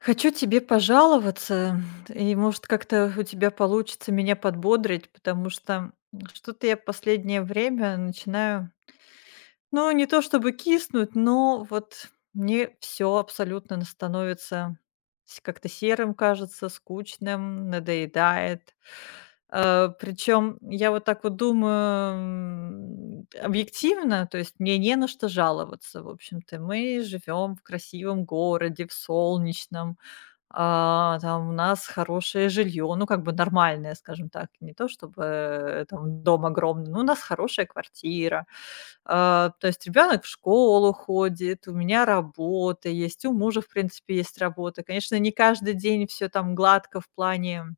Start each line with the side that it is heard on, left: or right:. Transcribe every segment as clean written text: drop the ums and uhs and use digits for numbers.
left: Хочу тебе пожаловаться, и, может, как-то у тебя получится меня подбодрить, потому что что-то я последнее время начинаю, ну, не то чтобы киснуть, но вот мне все абсолютно становится как-то серым, кажется, скучным, надоедает. Причем я вот так вот думаю объективно, то есть мне не на что жаловаться, в общем-то. Мы живем в красивом городе, в солнечном, там у нас хорошее жилье, ну, как бы нормальное, скажем так. Не то чтобы, там дом огромный, но у нас хорошая квартира. То есть ребенок в школу ходит, у меня работа есть, у мужа, в принципе, есть работа. Конечно, не каждый день все там гладко в плане,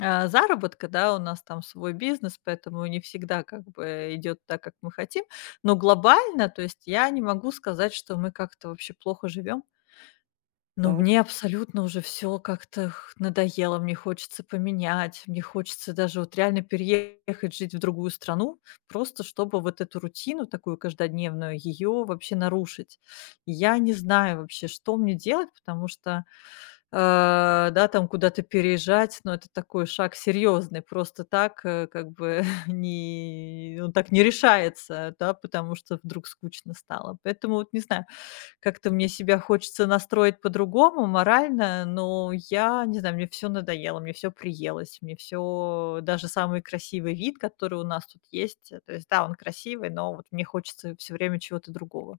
left: заработка, да, у нас там свой бизнес, поэтому не всегда как бы идет так, как мы хотим. Но глобально, то есть я не могу сказать, что мы как-то вообще плохо живем. Но
right: Так,
left: мне абсолютно уже все как-то х надоело, мне хочется поменять, мне хочется даже вот реально переехать жить в другую страну, просто чтобы вот эту рутину такую каждодневную, ее вообще нарушить. И я не знаю вообще, что мне делать, потому что, да, там куда-то переезжать, но это такой шаг серьезный, просто так, как бы не он так не решается, да, потому что вдруг скучно стало. Поэтому вот не знаю, как-то мне себя хочется настроить по-другому морально, но я не знаю, мне все надоело, мне все приелось, мне все. Даже самый красивый вид, который у нас тут есть, то есть, да, он красивый, но вот мне хочется все время чего-то другого.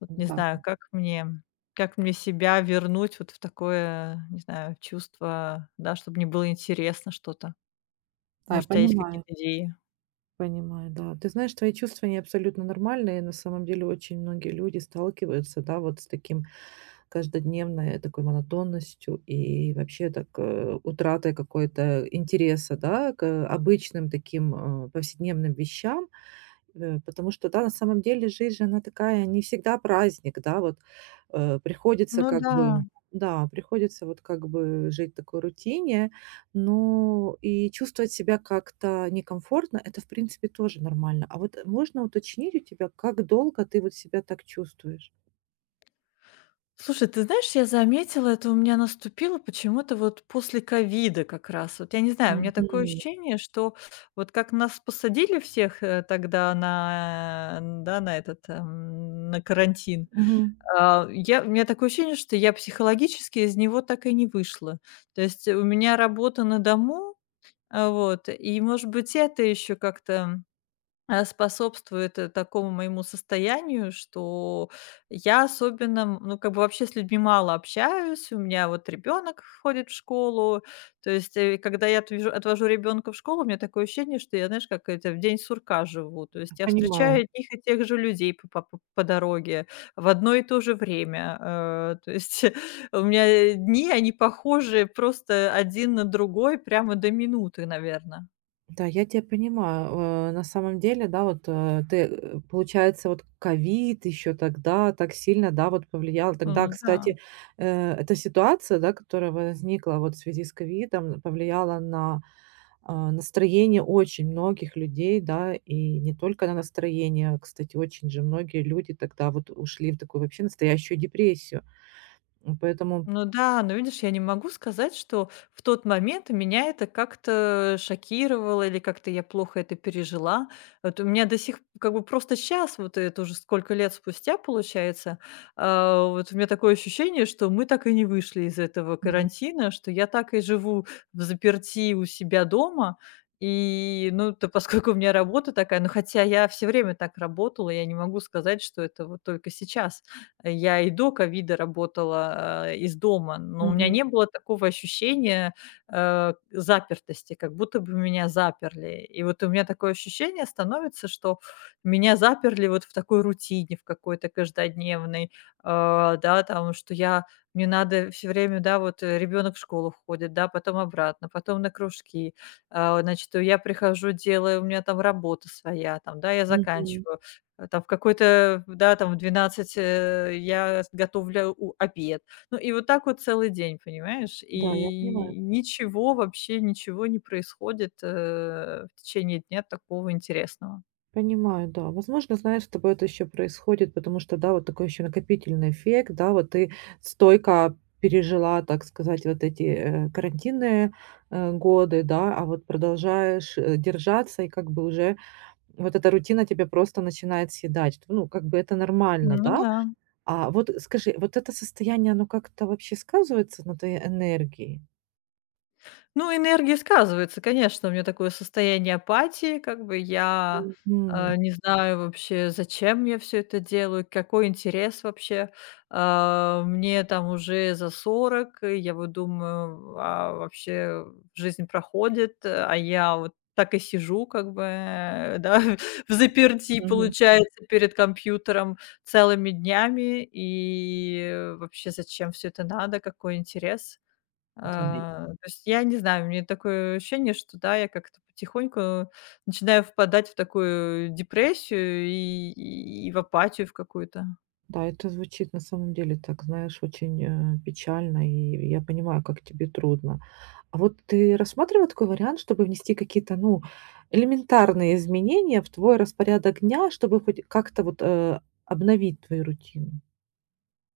left: Вот не
right: да.
left: знаю, как мне себя вернуть вот в такое, не знаю, чувство, да, чтобы мне было интересно что-то.
right: Да, я
left: Может, у тебя есть какие-то
right: понимаю,
left: идеи?
right: понимаю, да. Ты знаешь, твои чувства, они абсолютно нормальные. На самом деле очень многие люди сталкиваются, да, вот с таким каждодневной такой монотонностью и вообще так утратой какой-то интереса, да, к обычным таким повседневным вещам. Э, потому что, да, на самом деле жизнь же, она такая, не всегда праздник, да, вот, приходится
left: Ну
right: как
left: да.
right: бы да, приходится вот как бы жить в такой рутине, но и чувствовать себя как-то некомфортно- это, в принципе, тоже нормально. А вот можно уточнить у тебя, как долго ты вот себя так чувствуешь?
left: Слушай, ты знаешь, я заметила, это у меня наступило почему-то вот после ковида как раз. Вот я не знаю, у меня такое
right: Мгм.
left: ощущение, что вот как нас посадили всех тогда да, на этот, на карантин,
right: Мгм.
left: у меня такое ощущение, что я психологически из него так и не вышла. То есть у меня работа на дому, вот, и, может быть, это еще как-то способствует, такому моему состоянию, что я особенно, ну, как бы вообще с людьми мало общаюсь. У меня вот ребенок ходит в школу. То есть, когда я отвежу отвожу ребенка в школу, у меня такое ощущение, что я, знаешь, как это, в день сурка живу. То есть я встречаю
right: Понимаю.
left: одних и тех же людей по дороге в одно и то же время. То есть у меня, дни, они похожи просто один на другой прямо до минуты, наверное.
right: Да, я тебя понимаю. Э, на самом деле, да, вот, ты, получается, вот ковид еще тогда так сильно, да, вот повлиял. Тогда, кстати, эта ситуация, да, которая возникла вот в связи с ковидом, повлияла на, а, настроение очень многих людей, да, и не только на настроение. Кстати, очень же многие люди тогда вот ушли в такую вообще настоящую депрессию. М, поэтому
left: Ну да, но видишь, я не могу сказать, что в тот момент меня это как-то шокировало или как-то я плохо это пережила. Вот у меня до сих как бы просто сейчас вот это уже сколько лет спустя получается, вот у меня такое ощущение, что мы так и не вышли из этого
right: Мгм,
left: карантина, что я так и живу в заперти у себя дома. И, ну, то поскольку у меня работа такая, ну, хотя я все время так работала, я не могу сказать, что это вот только сейчас. Я и до ковида работала, из дома, но у меня
right: мгм,
left: не было такого ощущения, запертости, как будто бы меня заперли. И вот у меня такое ощущение становится, что меня заперли вот в такой рутине, в какой-то каждодневной, да, там, что я мне надо все время, да, вот, ребенок в школу ходит, да, потом обратно, потом на кружки. Значит, я прихожу, делаю, у меня там работа своя, там, да, я
right: мгм.
left: заканчиваю. Там в какой-то, да, там в 12 я с готовлю у обед. Ну и вот так вот целый день, понимаешь?
right: Да, я понимаю.
left: И ничего, вообще ничего не происходит, в течение дня такого интересного.
right: Понимаю, да. Возможно, знаешь, с тобой это еще происходит, потому что, да, вот такой еще накопительный эффект, да, вот ты стойко пережила, так сказать, вот эти карантинные годы, да, а вот продолжаешь держаться, и как бы уже вот эта рутина тебя просто начинает съедать. Ну, как бы это нормально,
left: Ну
right: да?
left: да.
right: А вот скажи, вот это состояние, оно как-то вообще сказывается на твоей энергии?
left: Ну, энергия сказывается, конечно. У меня такое состояние апатии, как бы я,
right: Мгм.
left: не знаю вообще, зачем я все это делаю, какой интерес вообще. Мне там уже за 40, и я вот думаю, а вообще жизнь проходит, а я вот так и сижу как бы, да, взаперти,
right: Мгм.
left: получается, перед компьютером целыми днями. И вообще зачем все это надо, какой интерес?
right: Да.
left: То есть я не знаю, у меня такое ощущение, что да, я как-то потихоньку начинаю впадать в такую депрессию и в апатию в какую-то.
right: Да, это звучит на самом деле так, знаешь, очень, печально, и я понимаю, как тебе трудно. А вот ты рассматривала такой вариант, чтобы внести какие-то, ну, элементарные изменения в твой распорядок дня, чтобы хоть как-то вот, обновить твою рутину?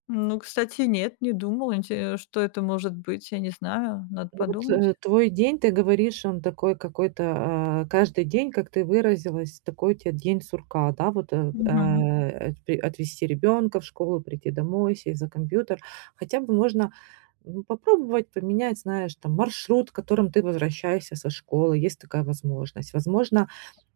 left: Ну, кстати, нет, не думала, инте что это может быть, я не знаю, надо
right: Ну вот,
left: подумать.
right: твой день, ты говоришь, он такой какой-то, каждый день, как ты выразилась, такой у тебя день сурка, да, вот,
left: Мгм.
right: отпри- отвезти ребенка в школу, прийти домой, сесть за компьютер. Хотя бы можно ну, попробовать поменять, знаешь, там маршрут, которым ты возвращаешься со школы, есть такая возможность. Возможно,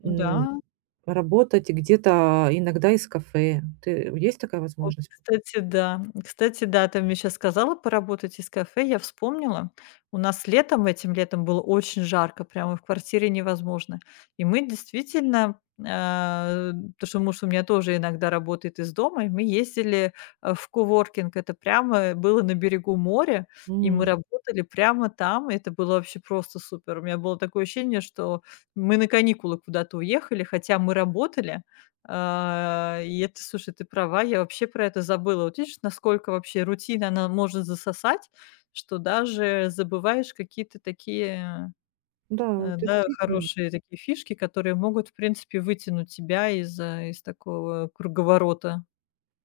left: Ну
right: м,
left: да.
right: работать где-то иногда из кафе. Ты, есть такая
left: Вот,
right: возможность?
left: кстати, да. Кстати, да, ты мне сейчас сказала поработать из кафе, я вспомнила. У нас летом, этим летом было очень жарко, прямо в квартире невозможно. И мы действительно, а, потому что муж у меня тоже иногда работает из дома, и мы ездили, в коворкинг. Это прямо было на берегу моря, и мы
right: М,
left: работали прямо там. И это было вообще просто супер. У меня было такое ощущение, что мы на каникулы куда-то уехали, хотя мы работали, и это, слушай, ты права, я вообще про это забыла. Вот видишь, насколько вообще рутина, она может засосать, что даже забываешь какие-то такие,
right: да, вот
left: да,
right: действительно.
left: хорошие такие фишки, которые могут, в принципе, вытянуть тебя из такого круговорота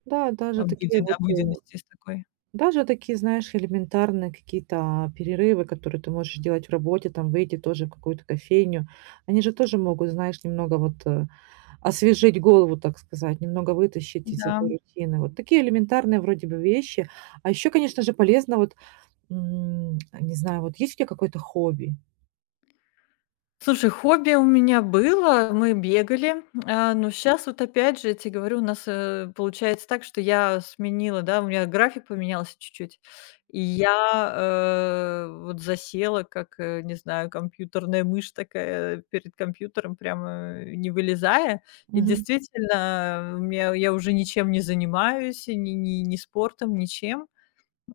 right: Да, даже такие вот
left: обыденности из такой.
right: Даже такие, знаешь, элементарные какие-то перерывы, которые ты можешь делать в работе, там выйти тоже в какую-то кофейню. Они же тоже могут, знаешь, немного вот освежить голову, так сказать, немного вытащить из
left: Да.
right: этой рутины. Вот такие элементарные вроде бы вещи. А еще, конечно же, полезно вот, м, не знаю, вот есть у тебя какое-то хобби?
left: Слушай, хобби у меня было, мы бегали, но сейчас вот опять же, я тебе говорю, у нас, получается так, что я сменила, да, у меня график поменялся чуть-чуть, и я, вот засела, как, не знаю, компьютерная мышь такая перед компьютером, прямо не вылезая. И
right: Мгм.
left: действительно, у меня я уже ничем не занимаюсь, и ни спортом, ничем.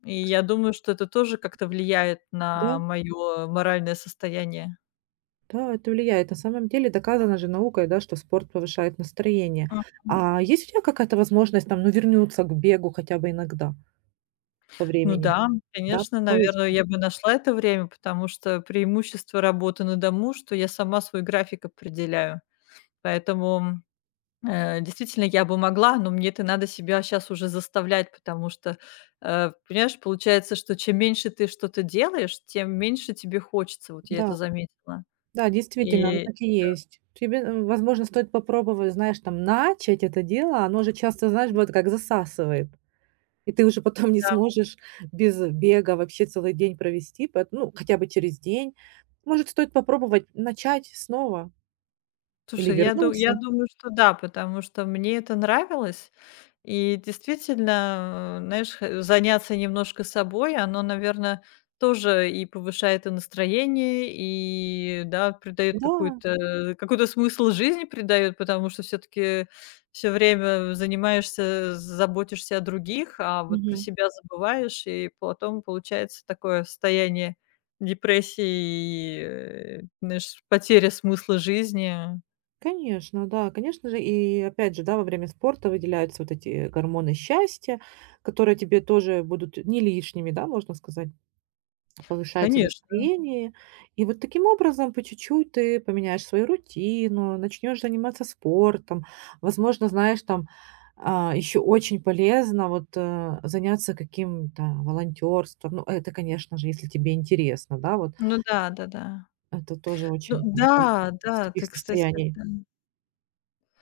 left: И
right: Кс-
left: я думаю, что это тоже как-то влияет на
right: Да?
left: мое моральное состояние.
right: Да, это влияет. На самом деле доказано же наукой, да, что спорт повышает настроение.
left: Мгм.
right: А есть у тебя какая-то возможность там, ну, вернуться к бегу хотя бы иногда по
left: Ну
right: времени?
left: да,
right: Да,
left: конечно,
right: повысит.
left: наверное, я бы нашла это время, потому что преимущество работы на дому, что я сама свой график определяю. Поэтому, действительно, я бы могла, но мне это надо себя сейчас уже заставлять, потому что, понимаешь, получается, что чем меньше ты что-то делаешь, тем меньше тебе хочется. Вот я это
right: Да,
left: заметила.
right: да, действительно, оно
left: И
right: так и есть. Тебе, м, возможно, стоит попробовать, знаешь, там, начать это дело. Оно же часто, знаешь, вот как засасывает. И ты уже потом не
left: да.
right: сможешь без бега вообще целый день провести, поэт ну, хотя бы через день. Может, стоит попробовать начать снова или
left: Слушай, я
right: вернуться.
left: думаю, что да, потому что мне это нравилось. И действительно, знаешь, х заняться немножко собой, оно, наверное, тоже и повышает и настроение, и, да, придает
right: Да,
left: какой-то смысл жизни придает, потому что все таки все время занимаешься, заботишься о других, а вот про
right: мгм.
left: себя забываешь, и потом получается такое состояние депрессии и, знаешь, потеря смысла жизни.
right: Конечно, да, конечно же. И опять же, да, во время спорта выделяются вот эти гормоны счастья, которые тебе тоже будут не лишними, да, можно сказать. Повышается
left: Конечно.
right: настроение. И вот таким образом по чуть-чуть ты поменяешь свою рутину, начнешь заниматься спортом. Возможно, знаешь, там еще очень полезно вот заняться каким-то волонтерством. Ну, это, конечно же, если тебе интересно, да, вот
left: Ну да, да-да.
right: это тоже
left: Ну
right: очень помогает
left: да,
right: из
left: да,
right: таких
left: ты, кстати,
right: состояний.
left: да.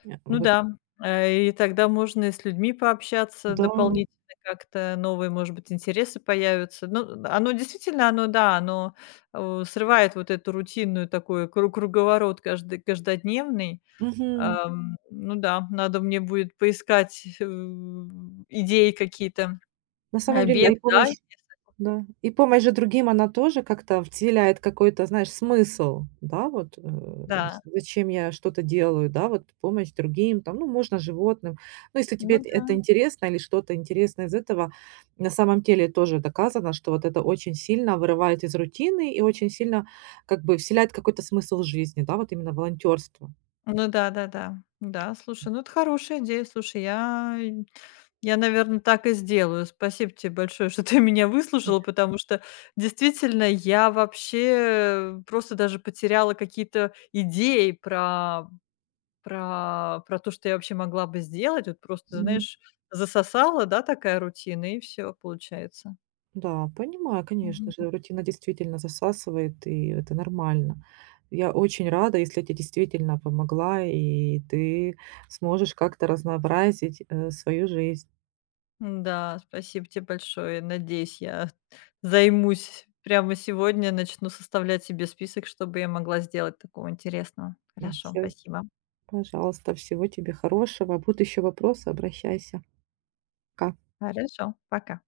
left: Ну
right: Вот,
left: да, и тогда можно и с людьми пообщаться
right: да.
left: дополнительно как-то, новые, может быть, интересы появятся. Ну, оно действительно, оно, да, оно, срывает вот эту рутинную такой круговорот каждодневный.
right: Мгм.
left: Ну да, надо мне будет поискать, идеи какие-то.
right: На
left: Э,
right: самом деле, да,
left: бег,
right: и
left: да,
right: помощь Да. И помощь же другим, она тоже как-то вселяет какой-то, знаешь, смысл, да, вот, э, з
left: да.
right: зачем я что-то делаю, да, вот помощь другим, там, ну, можно животным. Ну, если тебе
left: Ну
right: эт
left: да.
right: это интересно или что-то интересное из этого, на самом деле тоже доказано, что вот это очень сильно вырывает из рутины и очень сильно как бы вселяет какой-то смысл в жизни, да, вот именно волонтерство.
left: Ну да-да-да. Да, да. Да, слушай, ну это хорошая идея. Слушай, я, наверное, так и сделаю. Спасибо тебе большое, что ты меня выслушала, потому что действительно я вообще просто даже потеряла какие-то идеи про то, что я вообще могла бы сделать. Вот просто, знаешь, засосала, да, такая рутина, и все получается.
right: Да, понимаю, конечно
left: Мгм.
right: же, рутина действительно засасывает, и это нормально. Я очень рада, если я тебе действительно помогла, и ты сможешь как-то разнообразить, свою жизнь.
left: Да, спасибо тебе большое. Надеюсь, я займусь прямо сегодня, начну составлять себе список, чтобы я могла сделать такого интересного.
right: Да,
left: Хорошо, спасибо.
right: пожалуйста, всего тебе хорошего. Будут еще вопросы, обращайся. Пока.
left: Хорошо, пока.